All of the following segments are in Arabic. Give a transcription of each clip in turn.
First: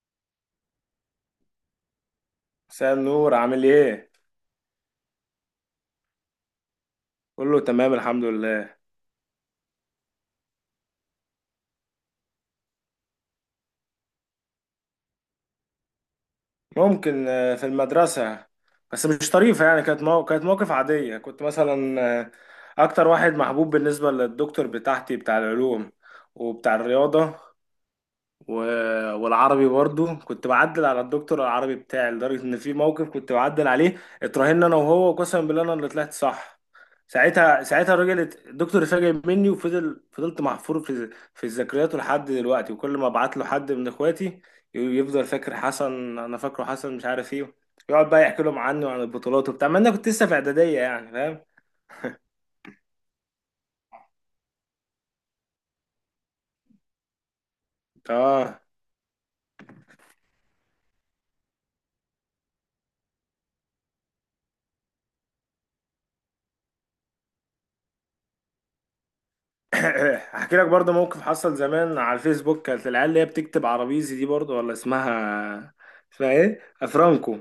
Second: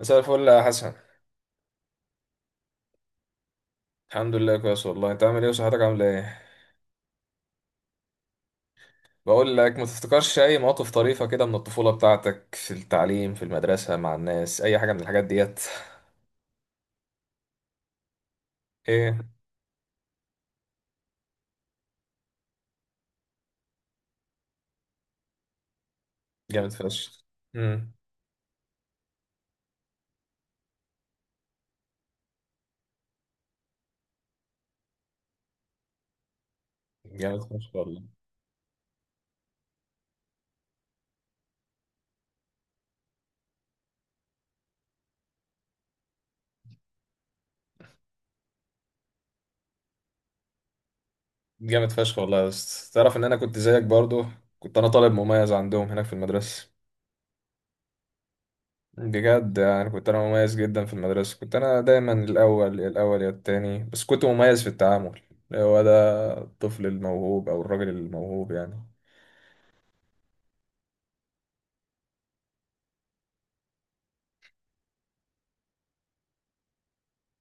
مساء الفل يا حسن. مساء النور، عامل ايه؟ الحمد لله كويس والله. انت عامل ايه وصحتك عامله ايه؟ كله تمام الحمد لله. بقول لك، ما تفتكرش اي مواقف طريفه كده من الطفوله بتاعتك في التعليم في المدرسه مع الناس، اي حاجه من الحاجات ديت؟ ممكن، في المدرسة، بس ايه؟ مش طريفة. يعني كانت كانت موقف عادية. كنت مثلا أكتر واحد محبوب بالنسبة للدكتور بتاعتي، بتاع العلوم جامد وبتاع فشخ. الرياضة امم و... والعربي برضو. كنت بعدل على الدكتور العربي بتاعي، لدرجة ان في موقف كنت بعدل عليه. اتراهنا انا وهو، وقسما بالله انا اللي طلعت صح. جامد ساعتها فشخ ساعتها والله. الراجل الدكتور اتفاجئ مني، وفضل فضلت محفور في ذكرياته لحد دلوقتي. وكل ما ابعت له حد من اخواتي يفضل فاكر حسن، انا فاكره حسن مش عارف ايه. يقعد بقى يحكي لهم عني وعن البطولات وبتاع، ما انا كنت لسه في اعدادية، يعني فاهم. جامد فشخ والله يا اسطى، تعرف ان انا كنت زيك برضو. كنت انا طالب مميز عندهم هناك في المدرسه، اه. بجد يعني. كنت انا مميز جدا في المدرسه، كنت انا دايما الاول، الاول يا التاني، بس كنت مميز في التعامل. هو ده الطفل الموهوب او الراجل الموهوب يعني. هحكي لك برضه موقف حصل زمان على الفيسبوك. كانت العيال اللي هي بتكتب عربيزي دي، برضه ولا اسمها؟ اسمها ايه؟ افرانكو.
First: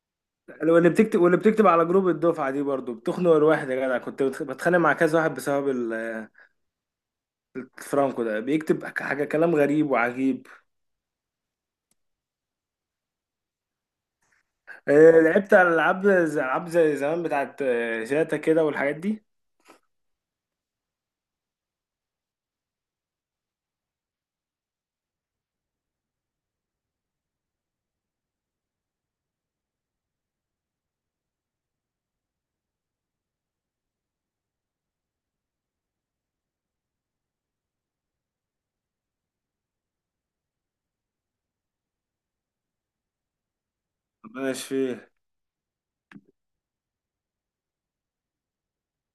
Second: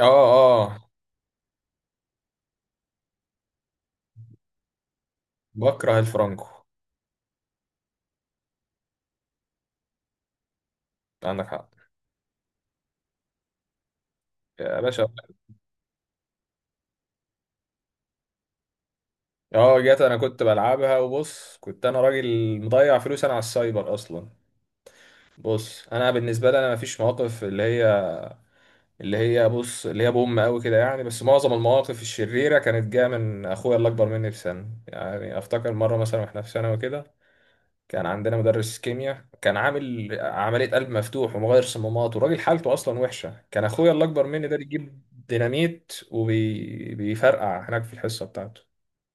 اه. اه، واللي بتكتب على جروب الدفعه دي برضه بتخنق الواحد يا جدع. كنت بتخانق مع كذا واحد بسبب بكره الفرانكو. الفرانكو. ده بيكتب حاجه، كلام غريب وعجيب. عندك حق يا باشا. لعبت على العاب، زي العاب زي زمان بتاعت شاتا كده والحاجات دي. اه جت. كنت بلعبها وبص، كنت انا راجل مضيع فلوس انا على السايبر اصلا. بص، انا بالنسبه لي انا مفيش مواقف اللي هي، اللي هي، بص، اللي هي بوم قوي كده يعني. بس معظم المواقف الشريره كانت جايه من اخويا اللي اكبر مني بسنه. يعني افتكر مره مثلا واحنا في ثانوي كده، كان عندنا مدرس كيمياء كان عامل عملية قلب مفتوح ومغير صمامات، وراجل حالته أصلا وحشة. كان أخويا اللي أكبر مني ربنا ده بيجيب يشفيه. ديناميت وبيفرقع هناك في الحصة بتاعته.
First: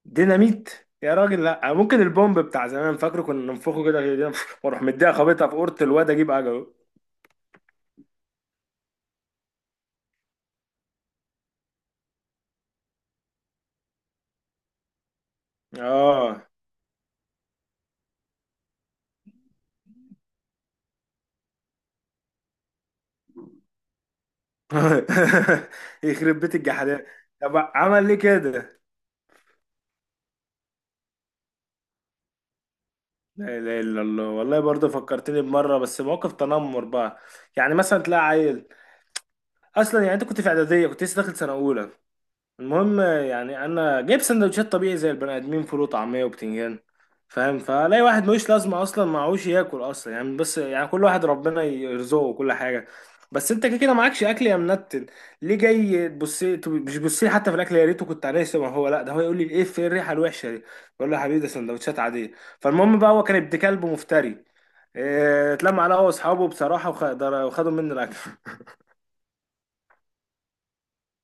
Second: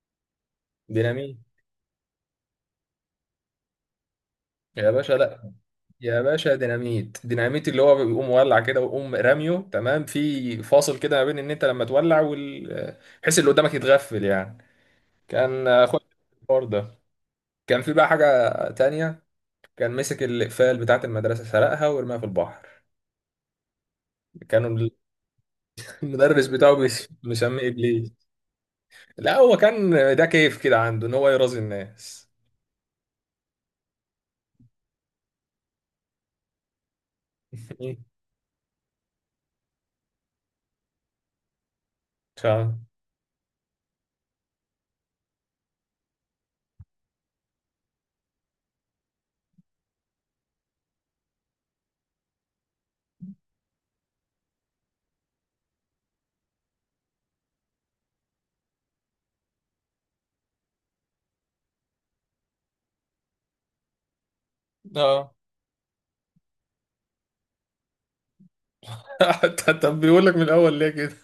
ديناميت يا ديناميت راجل؟ لا، ممكن البومب بتاع زمان، فاكره كنا ننفخه كده كده، واروح يا مديها باشا، خابطها لا. في اورة الواد يا اجيب باشا، عجله. ديناميت، ديناميت اللي هو بيقوم مولع كده ويقوم راميه، تمام، في فاصل كده ما بين ان انت لما تولع وال، بحيث اللي قدامك يتغفل يعني. كان اخويا اه. الحوار ده. كان في بقى حاجة تانية، كان مسك الإقفال بتاعة المدرسة، سرقها ورماها في البحر. كانوا يخرب المدرس بيت بتاعه الجحدان. مش طب مسميه عمل ابليس. ليه كده؟ لا هو كان، ده كيف كده عنده ان هو يرازي الناس. لا اله الا الله. والله برضه فكرتني بمره، بس مواقف تنمر بقى. يعني مم. مثلا تلاقي عيل، اصلا يعني انت كنت في اعداديه، كنت لسه داخل سنه اولى. مش عارف. المهم، يعني انا جايب سندوتشات طبيعي زي البني ادمين، فول وطعميه وبتنجان فاهم. فلاقي واحد ملوش لازمه اصلا، معهوش ياكل اصلا يعني. بس يعني كل واحد ربنا يرزقه وكل حاجه، بس انت كده كده معكش اكل يا منتن. ليه جاي تبص؟ مش بص لي حتى في الاكل، يا ريته كنت عليه، ما هو لا، ده هو يقول لي ايه في الريحه الوحشه دي؟ بقول له يا حبيبي، ده سندوتشات عاديه. فالمهم بقى، هو كان ابن كلب مفتري. اه. اتلم على هو واصحابه بصراحه، وخدوا مني الاكل. طب بيقول لك من الاول ليه كده؟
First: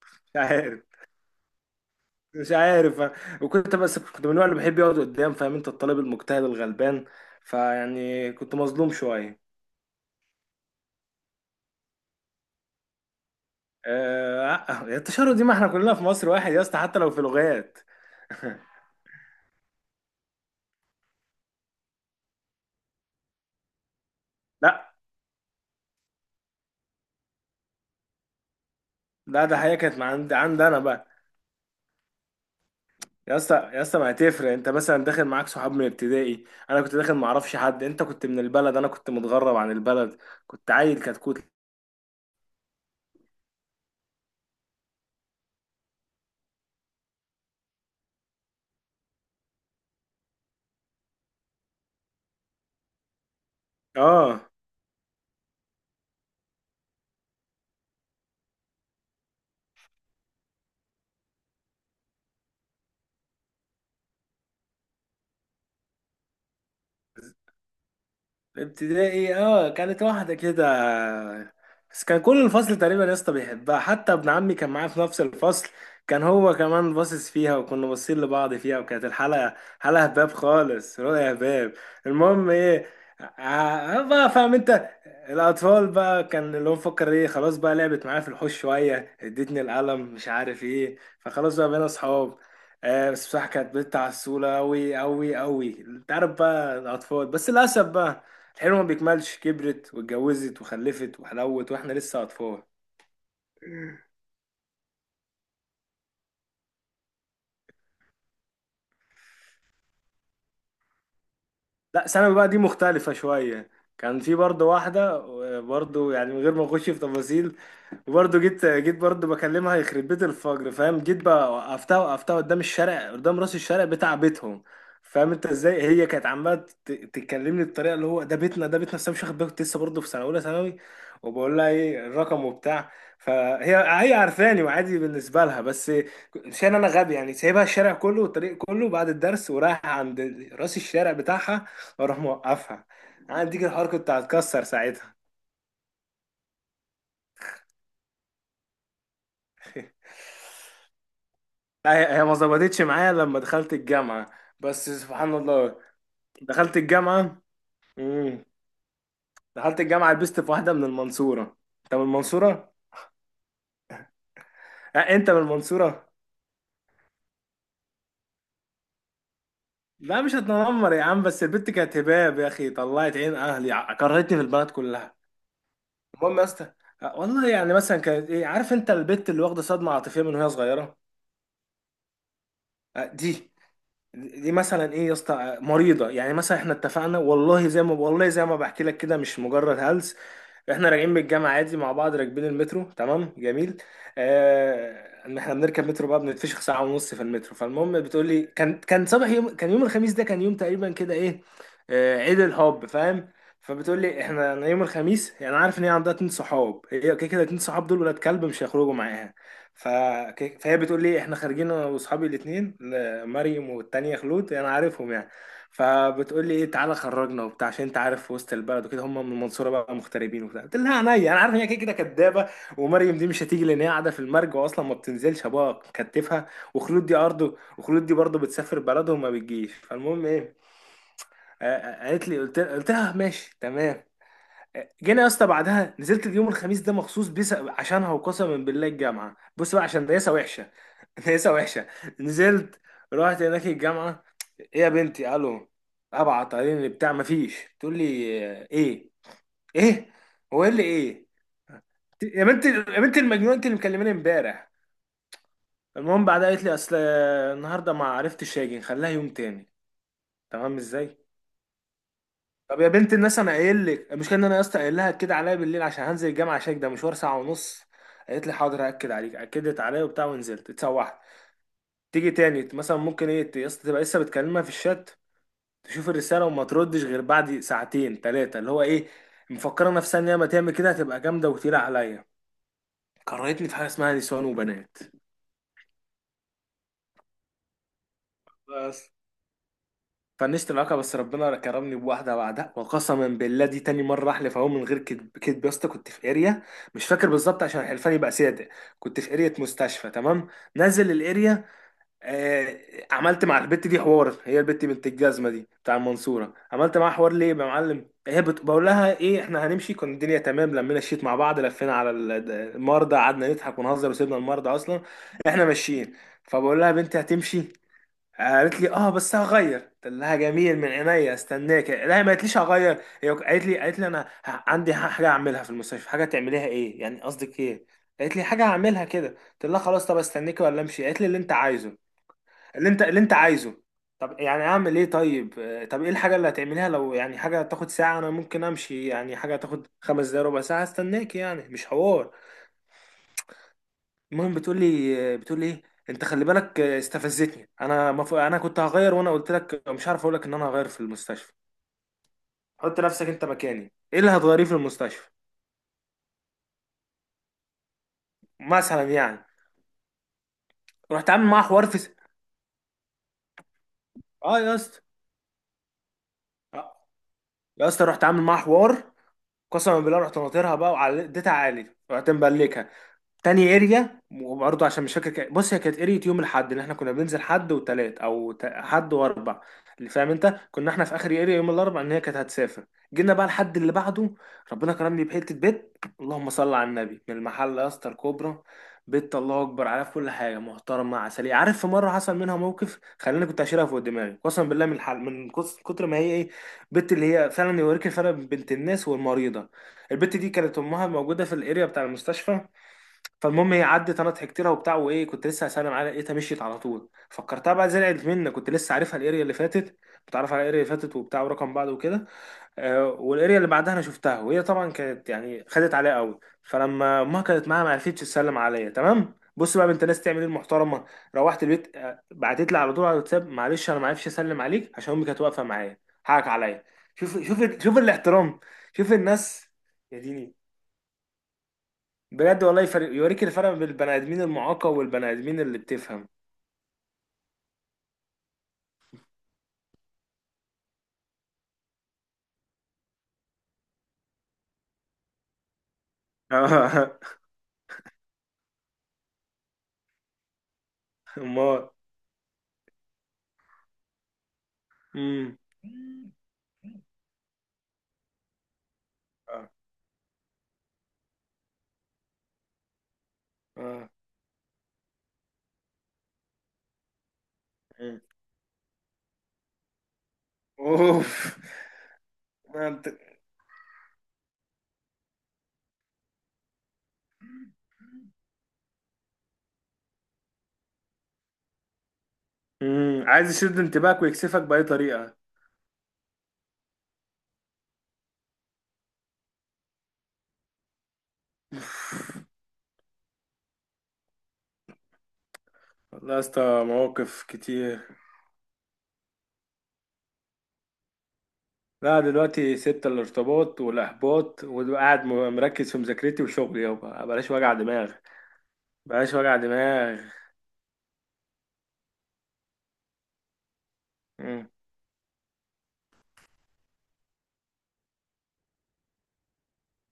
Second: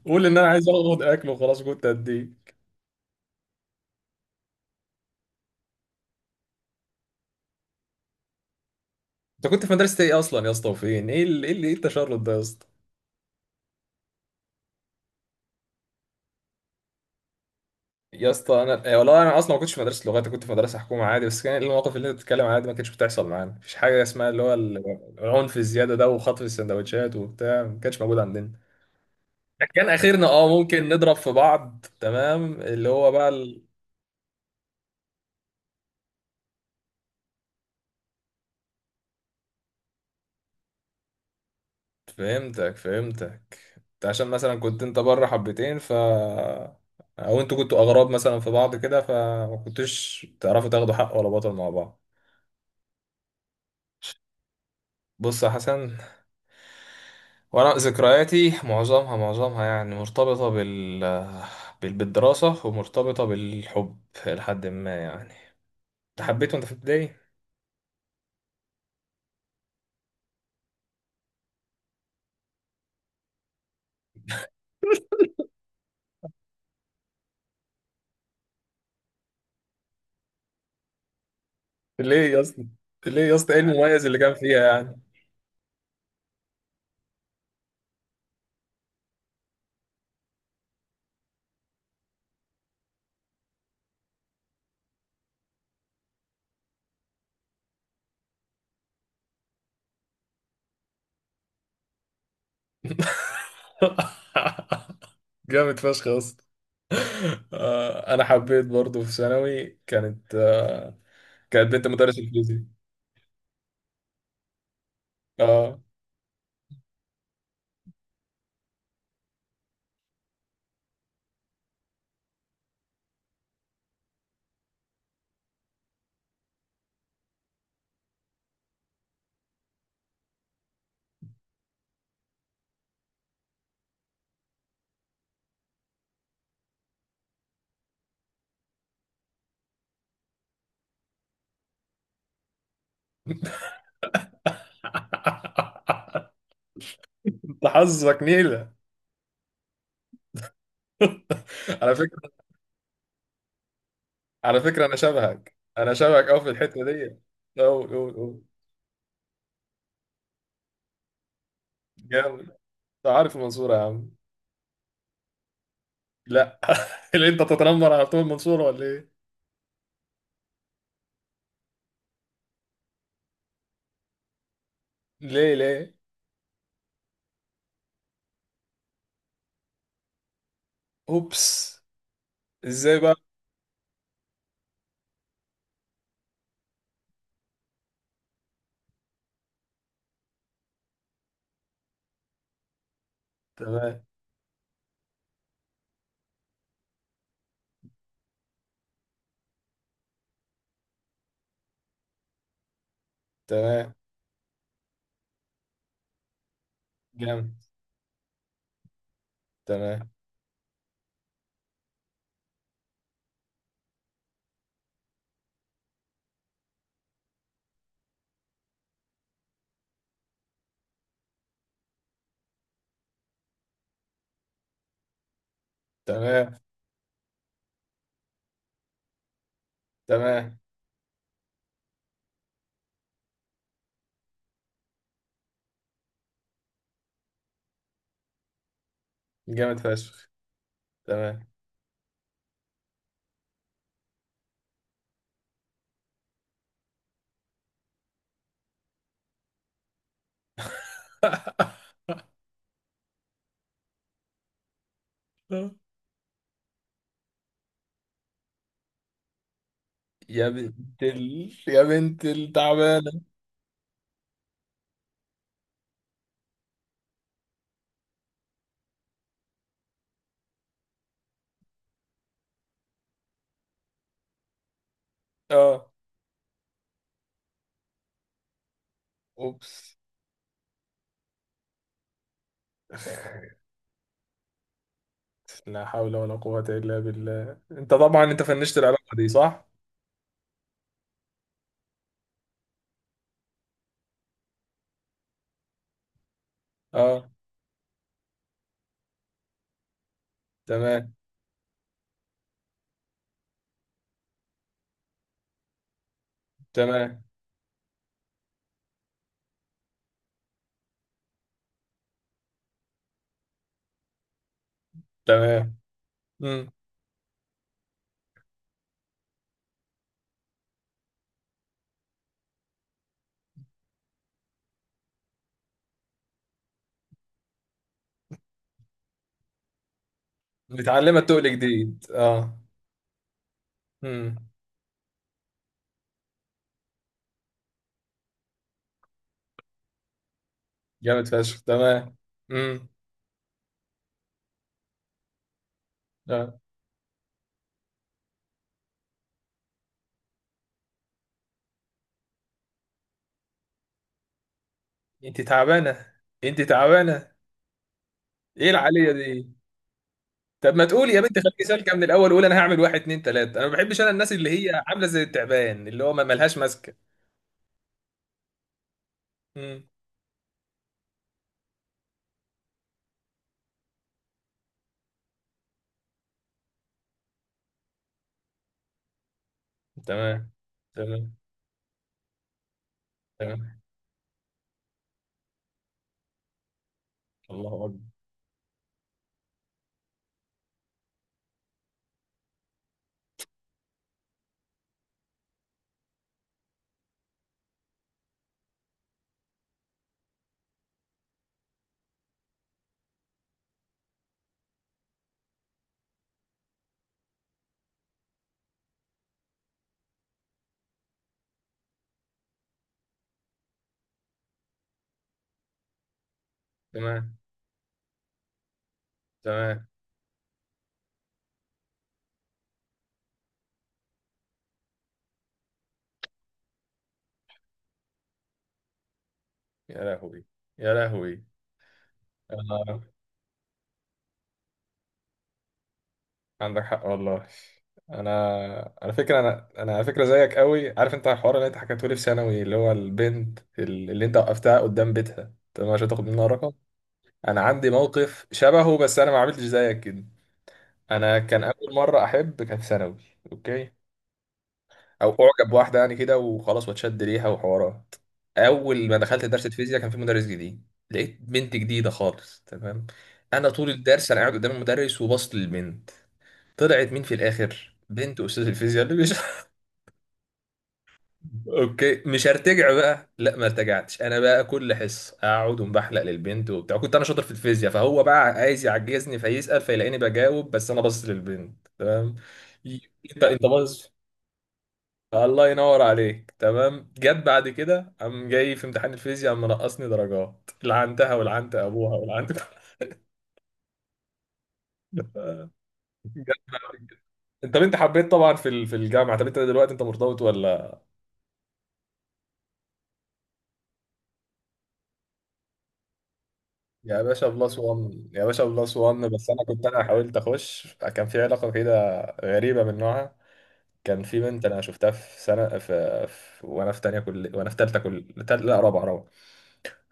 قول مش ان انا عايز عارف، اخد اكل وخلاص، كنت اديه. مش عارف. وكنت بس كنت من النوع اللي بحب يقعد قدام، فاهم انت؟ الطالب المجتهد الغلبان، فيعني كنت مظلوم شويه. انت كنت في مدرسه ايه اصلا يا اسطى؟ وفين؟ ايه التشرد ده يا اسطى؟ آه التشرد دي، ما احنا كلنا في مصر واحد يا اسطى، حتى لو في لغات. يا اسطى انا إيه والله، انا اصلا ما كنتش في مدرسه لغات، أنا كنت في مدرسه حكومه عادي. بس كان المواقف اللي انت بتتكلم عليها دي ما كانتش بتحصل معانا، مفيش حاجه اسمها اللي هو لا. ال، العنف الزياده ده وخطف السندوتشات وبتاع، ما كانش موجود عندنا. لا ده حقيقه، كان كانت مع اخرنا عند اه عند انا ممكن بقى. نضرب في بعض، تمام، اللي هو بقى يا اسطى ال... يا اسطى ما هتفرق، انت مثلا داخل معاك صحاب من ابتدائي، انا كنت داخل ما اعرفش حد. انت كنت من البلد، انا كنت متغرب عن البلد، كنت عيل كتكوت. فهمتك، فهمتك. انت عشان مثلا كنت انت بره حبتين، ف او انتوا كنتوا اغراب مثلا في بعض كده، فما كنتوش تعرفوا تاخدوا حق ولا بطل مع بعض. اه. بص يا حسن، وانا ذكرياتي معظمها يعني مرتبطة بال... بال... بالدراسة ومرتبطة بالحب، لحد ما يعني. انت حبيته انت في ابتدائي؟ ابتدائي اه، كانت واحدة كده. بس كان كل الفصل تقريبا يا اسطى بيحبها، حتى ابن عمي كان معايا في نفس الفصل، كان هو كمان باصص فيها، وكنا باصين لبعض فيها. وكانت الحلقة حلقة هباب خالص، رؤيا هباب. ليه يا المهم اسطى؟ ايه. ليه يا اسطى، ايه المميز اللي بقى كان فاهم فيها انت يعني؟ الاطفال بقى، كان اللي هو مفكر ايه. خلاص بقى، لعبت معايا في الحوش شوية، ادتني القلم، مش عارف ايه، فخلاص بقى بقينا اصحاب. آه بس بصراحة كانت بنت عسولة أوي أوي أوي، أنت عارف بقى الأطفال. بس للأسف بقى الحلو ما بيكملش، كبرت واتجوزت وخلفت وحلوت، واحنا لسه اطفال. جامد فشخ يا اسطى. آه، انا حبيت برضو في ثانوي، كانت آه، كانت بنت لا، مدرس ثانوي بقى دي انجليزي. مختلفة شوية. كان في برضه واحدة، اه. برضه يعني من غير ما اخش في تفاصيل. وبرضه جيت برضه بكلمها، يخرب بيت الفجر فاهم. جيت بقى وقفتها قدام الشارع، قدام راس الشارع بتاع بيتهم. فاهم انت ازاي هي كانت عماله تتكلمني بالطريقه اللي هو ده بيتنا ده بيتنا، بس أنا مش واخد بالي، كنت لسه برضه في سنه اولى ثانوي. وبقول لها ايه الرقم وبتاع. فهي، هي عارفاني وعادي بالنسبه لها، بس مش انا، انا غبي يعني، سايبها الشارع كله والطريق كله بعد الدرس، ورايح عند راس الشارع بتاعها، واروح موقفها. عندي الحركه، كنت هتكسر ساعتها. انت حظك نيله، لا، على هي هي ما فكره. ظبطتش معايا لما دخلت الجامعة. على فكره، بس انا سبحان شبهك الله، انا شبهك قوي في دخلت الحته دي، الجامعة. قوي قوي قوي. امم. دخلت الجامعة لبست في واحدة من المنصورة. انت من جامد. المنصورة؟ انت عارف المنصوره يا عم؟ أه انت من المنصورة؟ لا اللي انت تتنمر على طول المنصوره ولا ايه؟ لا مش هتنمر يا عم، بس البت كانت هباب يا اخي، طلعت عين اهلي، كرهتني في البلد كلها. ليه؟ ليه؟ المهم يا اسطى، أه، والله يعني مثلا كانت ايه، عارف انت البت اللي واخدة صدمة عاطفية من وهي صغيرة؟ اوبس، ازاي أه، بقى؟ دي مثلا ايه يا اسطى، مريضه. يعني مثلا احنا اتفقنا، والله زي ما، والله زي ما بحكي لك كده، مش مجرد هلس. احنا راجعين من الجامعه عادي مع بعض، راكبين المترو، تمام جميل. تمام. اه احنا بنركب مترو بقى، بنتفشخ ساعه ونص في المترو. فالمهم بتقول لي كان صباح يوم، كان يوم الخميس، ده كان يوم تقريبا كده ايه، اه عيد الحب فاهم. تمام. فبتقول لي احنا، أنا يوم الخميس يعني عارف ان هي عندها اتنين صحاب، هي كده كده جامد. اتنين صحاب، دول ولاد كلب مش هيخرجوا معاها. ف... تمام. فهي بتقول لي احنا خارجين انا واصحابي الاثنين، مريم والتانية خلود، انا عارفهم يعني. فبتقول لي ايه تعالى خرجنا وبتاع عشان انت عارف في وسط البلد وكده، هم من المنصوره بقى مغتربين وبتاع. قلت لها عينيا، انا عارف ان هي كده كده كدابه، ومريم دي مش هتيجي لان هي قاعده في المرج، واصلا ما بتنزلش ابوها كتفها، تمام. وخلود دي ارضه، وخلود دي برضه بتسافر بلدهم ما بتجيش. فالمهم تمام. ايه، قالت لي، قلت لها ماشي تمام. جينا يا اسطى بعدها، نزلت اليوم الخميس ده مخصوص بيس عشانها، وقسما بالله الجامعه بص جامد بقى عشان فشخ. دايسه وحشه. تمام. دايسه وحشه. نزلت، رحت هناك الجامعه، ايه يا بنتي الو، ابعت علينا بتاع مفيش. تقول لي آه، ايه ايه هو ايه اللي ايه، يا بنتي يا بنتي المجنونه، انت اللي مكلماني امبارح. المهم بعدها قالت لي اصل النهارده ما عرفتش اجي، نخليها يوم تاني. يا تمام بنت ازاي؟ ال... يا بنت طب يا بنت التعبانة. الناس، انا قايل لك المشكله، ان انا يا اسطى قايل لها كده عليا بالليل، عشان هنزل الجامعه، عشان ده مشوار ساعه ونص. قالت لي حاضر هاكد عليك، اكدت عليا وبتاع، ونزلت اتسوحت. تيجي تاني مثلا ممكن ايه يا اسطى، تبقى لسه بتكلمها في الشات، اه. تشوف الرسالة وما تردش غير بعد ساعتين تلاتة، اللي هو ايه، مفكرة اوبس. نفسها ان هي ما تعمل كده هتبقى جامدة وتقيلة عليا. كرهتني في حاجة اسمها نسوان وبنات. لا حول ولا قوة إلا بالله. انت طبعا انت فنشت بس. العلاقة دي، صح؟ فنشت العلاقة، بس ربنا كرمني بواحدة بعدها. وقسما بالله دي تاني مرة أحلف، أهو من غير كدب، كدب يا اسطى. كنت في اريا، مش اه. فاكر بالظبط عشان الحلفان يبقى صادق. كنت في اريا مستشفى تمام، نازل تمام. الاريا. آه، عملت مع البت دي حوار، هي البت بنت الجزمه دي بتاع المنصوره. عملت معاها تمام. حوار ليه يا معلم؟ هي بقول لها ايه احنا هنمشي، كان الدنيا تمام، لمينا الشيت مع بعض، لفينا على المرضى، قعدنا نضحك ونهزر، وسيبنا المرضى اصلا. احنا تمام. ماشيين. امم. فبقول لها بنتي هتمشي، قالت لي اه بس هغير. قلت لها جميل من عينيا استناك. لا ما قالتليش هغير، هي قالت لي، انا عندي حاجه اعملها في المستشفى. حاجه تعمليها ايه يعني؟ قصدك ايه؟ قالت لي حاجه هعملها كده. قلت لها خلاص طب، استناكي ولا امشي؟ متعلمة قالت لي اللي تقل انت عايزه، جديد، اه. اللي انت عايزه. طب امم. يعني اعمل ايه طيب، طب ايه الحاجه اللي هتعمليها؟ لو يعني حاجه تاخد ساعه انا ممكن امشي، يعني حاجه تاخد 5 دقايق ربع ساعه جامد استناك، فشخ. يعني مش تمام. حوار. امم. المهم بتقول لي ايه انت خلي اه. بالك، استفزتني انا. انا كنت هغير وانا قلت لك، مش عارف اقول لك ان انا هغير في المستشفى. حط نفسك انت مكاني، ايه اللي هتغيريه في المستشفى؟ انت تعبانة، انت تعبانة. ايه مثلا العالية يعني. دي؟ طب ما تقول يا رحت بنت عامل معاها خليكي حوار سالكة في من الأول، وقول أنا هعمل واحد اتنين تلاتة. أنا ما بحبش أنا الناس اللي اه يا هي اسطى، عاملة زي التعبان اللي هو ما ملهاش ماسكة. آه، يا اسطى رحت عامل معاها حوار، قسما بالله. رحت ناطرها بقى، وعلى اديتها عالي، رحت مبلكها تاني اريا. وبرضه عشان مش فاكر، بص، هي كانت اريا يوم الاحد اللي احنا كنا بننزل، حد وتلات او حد واربع. اللي فاهم تمام. انت كنا احنا في اخر تمام. اريا يوم الاربع، ان هي كانت هتسافر. جينا بقى الحد تمام. اللي بعده، ربنا كرمني بحته بيت، اللهم صل على النبي، من المحل الله يا أكبر. اسطى، الكوبرا. بيت الله اكبر عليها، في كل حاجه محترمه عسليه. عارف، في مره حصل منها موقف خلاني كنت هشيلها فوق دماغي قسما بالله من الحل، من كتر ما هي ايه، بنت اللي هي فعلا يوريك الفرق بين بنت الناس والمريضه. البت دي كانت امها موجوده في الاريا بتاع المستشفى. فالمهم، هي عدت، انا ضحكت لها وبتاع وايه، كنت لسه هسلم عليها لقيتها مشيت على طول. فكرتها بقى زعلت مني، كنت لسه عارفها الاريا اللي فاتت، بتعرف على الاريا اللي فاتت وبتاع ورقم بعض وكده. آه والاريا اللي بعدها انا شفتها وهي طبعا كانت يعني خدت عليا قوي. فلما تمام. امها كانت معاها ما عرفتش تسلم عليا، تمام؟ بص تمام. بقى بنت ناس تعمل ايه المحترمه. روحت البيت، بعتت لي على طول على الواتساب، معلش انا ما عرفش اسلم عليك عشان امي كانت واقفه معايا، حقك عليا. شوف شوف شوف الاحترام، شوف الناس. يا يا لهوي. ديني. يا لهوي. بجد والله أنا، يفرق، يوريك الفرق بين البني ادمين المعاقة والبني ادمين اللي بتفهم. عندك حق والله. أنا، على فكرة أنا، على فكرة زيك قوي. عارف أنت الحوار اللي أنت حكيته لي في ثانوي، اللي هو البنت اللي أنت وقفتها قدام بيتها، تمام، عشان تاخد منها رقم؟ اه. أنا عندي موقف شبهه، بس أنا ما عملتش زيك كده. أنا كان امال. أول مرة أحب كانت في ثانوي. أوكي. او امم. اعجب بواحده يعني كده وخلاص واتشد ليها وحوارات. اول ما دخلت درس اه. فيزياء، كان في مدرس جديد. لقيت بنت جديده خالص، تمام. انا طول آه. الدرس انا قاعد قدام المدرس وبصت للبنت. طلعت مين في الاخر؟ مم. بنت استاذ الفيزياء اللي مش اوف. اوكي مش ما هرتجع انت بقى. لا، ما ارتجعتش انا بقى، كل حصه اقعد ومبحلق للبنت وبتاع. كنت انا شاطر في الفيزياء، فهو بقى عايز يعجزني، فيسال فيلاقيني بجاوب، بس انا باصص للبنت، تمام. ي- انت عايز انت يشد باصص. انتباهك ويكسفك بأي طريقة. الله ينور عليك، تمام. جت بعد كده، قام جاي في امتحان الفيزياء قام منقصني درجات، لعنتها ولعنت ابوها ولعنت والله يا جت اسطى بعد كده. مواقف انت كتير. حبيت طبعا في في الجامعه. طب انت دلوقتي انت مرتبط ولا؟ لا دلوقتي سبت الارتباط والإحباط، وقاعد مركز في مذاكرتي وشغلي، يا يابا باشا بلاش وجع بلس دماغ. 1، يا باشا بلس 1. بلاش بس وجع انا كنت انا دماغ. حاولت اخش، كان في علاقه كده غريبه من نوعها. كان في بنت مم. انا شفتها في سنه في, في وانا في تانية، كل وانا في تالتة، كل تال... لا رابعه، رابعه.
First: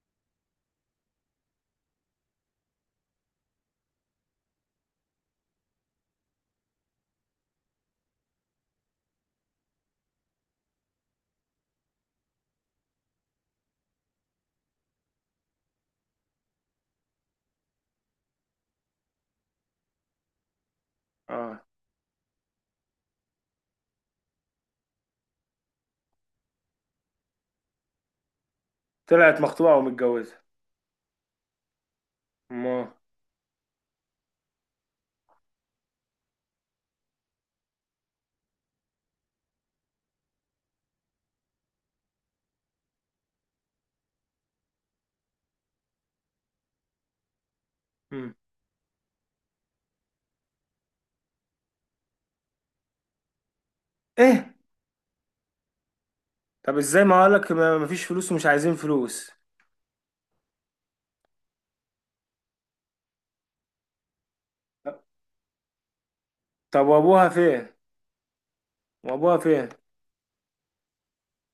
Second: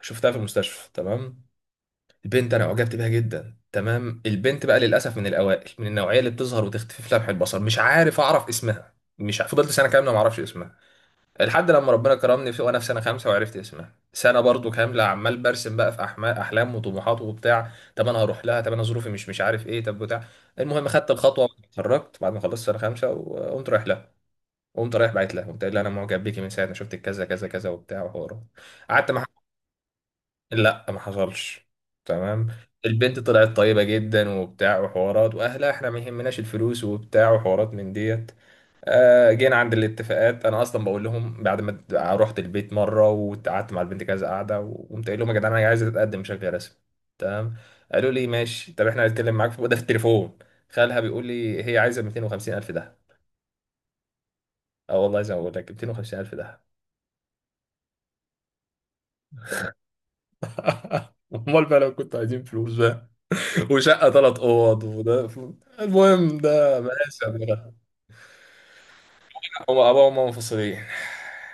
شفتها في المستشفى، تمام. البنت انا اعجبت بيها جدا، تمام. البنت بقى للاسف من الاوائل من النوعيه اللي بتظهر وتختفي في لمح البصر، مش عارف اعرف اسمها. مش ع- فضلت سنه كامله ما اعرفش اسمها، لحد لما ربنا كرمني في وانا في سنه خمسه وعرفت اسمها. سنه برضو كامله عمال برسم بقى في احلام وطموحات وبتاع. طب انا هروح لها؟ طب انا ظروفي مش، مش عارف ايه، طب بتاع. المهم خدت الخطوه، اه. اتخرجت بعد ما خلصت سنه خمسه وقمت رايح لها. قمت رايح، بعت لها قمت قايل لها انا معجب بيكي من ساعه ما شفتك كذا كذا كذا وبتاع وحوارات. قعدت مع، طلعت مخطوبة ومتجوزة. لا ما حصلش، تمام. ما. البنت طلعت طيبة جدا وبتاع وحوارات، واهلها احنا ما يهمناش الفلوس وبتاع وحوارات من ديت. آه، جينا عند الاتفاقات. انا اصلا بقول لهم بعد ما رحت البيت مرة وقعدت مع البنت كذا قعدة، وقمت قايل لهم يا جدعان انا عايز اتقدم بشكل رسمي، تمام. قالوا لي مم. ماشي، طب احنا هنتكلم معاك في وده في التليفون. خالها بيقول لي هي عايزة 250 الف ده. ايه. اه والله زي ما بقول لك، 250 الف ده. طب ازاي، ما اقولك مفيش فلوس ومش عايزين فلوس. امال بقى لو كنت عايزين فلوس، وشقه ثلاث اوض وده. المهم ده طب بلاش وابوها فين، يعني. وابوها فين. هم ابوه وامه منفصلين.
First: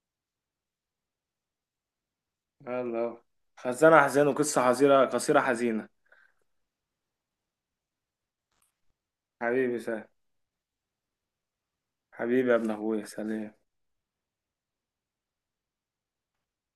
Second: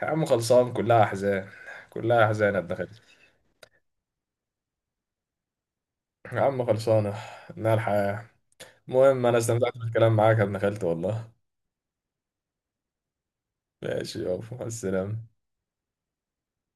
يا عم خلصان، كلها احزان. كلها احزان يا ابن خالتي. يلا. خزانة حزينة وقصة حزينة قصيرة حزينة. يا عم خلصانه. انها الحياه. المهم، انا استمتعت حبيبي سهل. بالكلام معاك يا ابن خالتي والله. حبيبي يا ابن اخويا، سلام. ماشي يابا، مع السلامه.